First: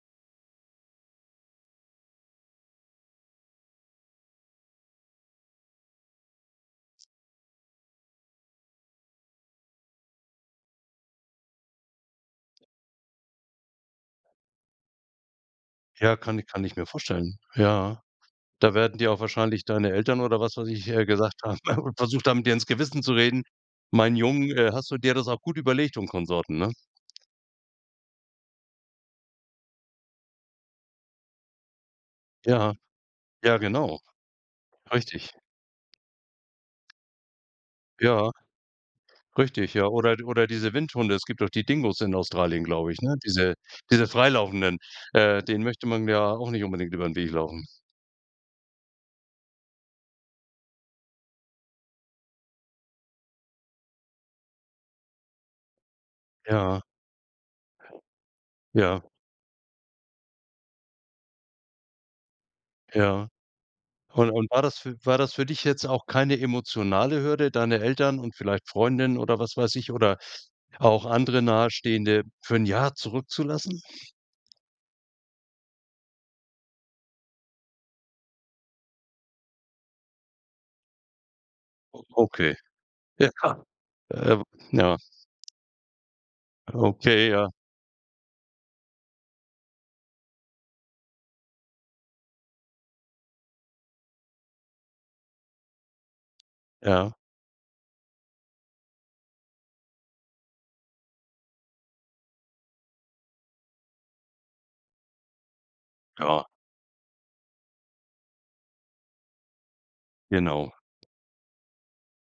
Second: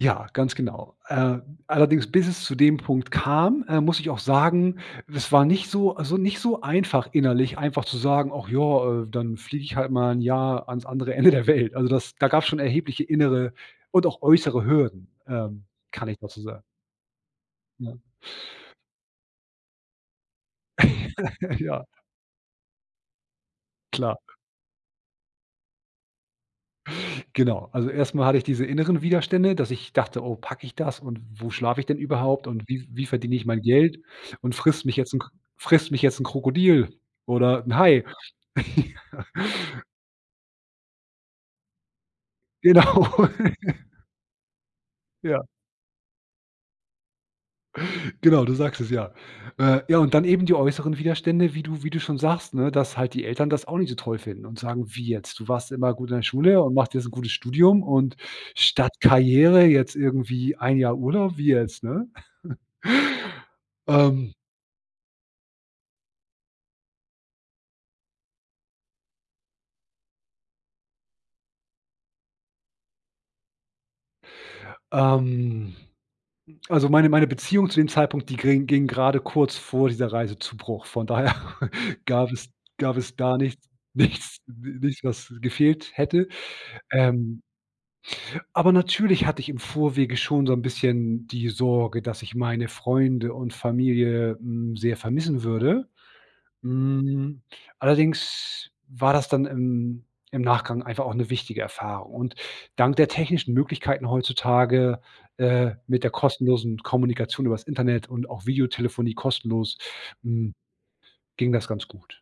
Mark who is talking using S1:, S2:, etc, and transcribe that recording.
S1: Ja, ganz genau. Äh, allerdings, bis es zu dem Punkt kam, äh, muss ich auch sagen, das war nicht so also, nicht so einfach innerlich einfach zu sagen: „Och ja, äh, dann fliege ich halt mal 'n Jahr ans andere Ende der Welt.“ Also, das da gab's schon erhebliche innere und auch äußere Hürden, ähm, kann
S2: Ja,
S1: ich dazu
S2: kann
S1: sagen.
S2: kann ich mir vorstellen.
S1: Ja.
S2: Ja, da werden dir auch wahrscheinlich deine Eltern oder was weiß ich, äh, gesagt haben
S1: Ja.
S2: und versucht haben, dir ins Gewissen zu reden: „Meinen
S1: Klar.
S2: Jungen, äh, hast du dir das auch gut überlegt?“ und Konsorten, ne?
S1: Genau, also, erst mal hatte ich diese inneren Widerstände, dass ich dachte: „Oh, packe ich das und wo schlafe ich denn überhaupt und
S2: Ja.
S1: wie wie verdiene ich
S2: Ja,
S1: mein Geld
S2: genau.
S1: und frisst mich jetzt 'n Kr
S2: Richtig.
S1: frisst mich jetzt 'n Krokodil oder 'n Hai.“
S2: Ja.
S1: Ja.
S2: Richtig, ja. Oder oder diese Windhunde. Es gibt doch die Dingos in Australien, glaube ich,
S1: Genau.
S2: ne? Diese diese freilaufenden,
S1: Ja.
S2: äh, denen möchte man ja auch nicht unbedingt über 'n Weg laufen.
S1: Genau, du sagst es, ja. Äh, ja, und dann eben die äußeren Widerstände, wie du wie du schon sagst, ne, dass halt die Eltern das auch nicht so toll finden und sagen: „Wie jetzt, du warst immer gut in der Schule und
S2: Ja.
S1: machst jetzt 'n gutes Studium und statt
S2: Ja.
S1: Karriere jetzt irgendwie 1 Jahr Urlaub, wie jetzt,“ ne?
S2: Ja. Und
S1: Ähm
S2: und war das fü war das für dich jetzt auch keine emotionale Hürde, deine Eltern und vielleicht Freundin oder, was weiß ich, oder auch andere Nahestehende für 1 Jahr zurückzulassen?
S1: Ähm, also, meine meine Beziehung zu dem Zeitpunkt, die ging- ging gerade kurz vor dieser Reise zu Bruch. Von daher
S2: O
S1: gab es
S2: okay.
S1: gab es
S2: Ja.
S1: gar nichts nichts
S2: Äh,
S1: ni
S2: ja.
S1: nicht was gefehlt hätte.
S2: Okay,
S1: Ähm
S2: ja.
S1: Aber natürlich hatte ich im Vorwege schon so 'n bisschen die Sorge, dass ich meine Freunde und Familie, hm, sehr vermissen würde.
S2: Ja.
S1: Hm, allerdings war das dann im im Nachgang einfach auch 'ne wichtige Erfahrung. Und dank der technischen Möglichkeiten heutzutage, äh, mit der
S2: Ja.
S1: kostenlosen Kommunikation übers Internet und auch Videotelefonie kostenlos, hm,
S2: Genau.
S1: ging das ganz gut.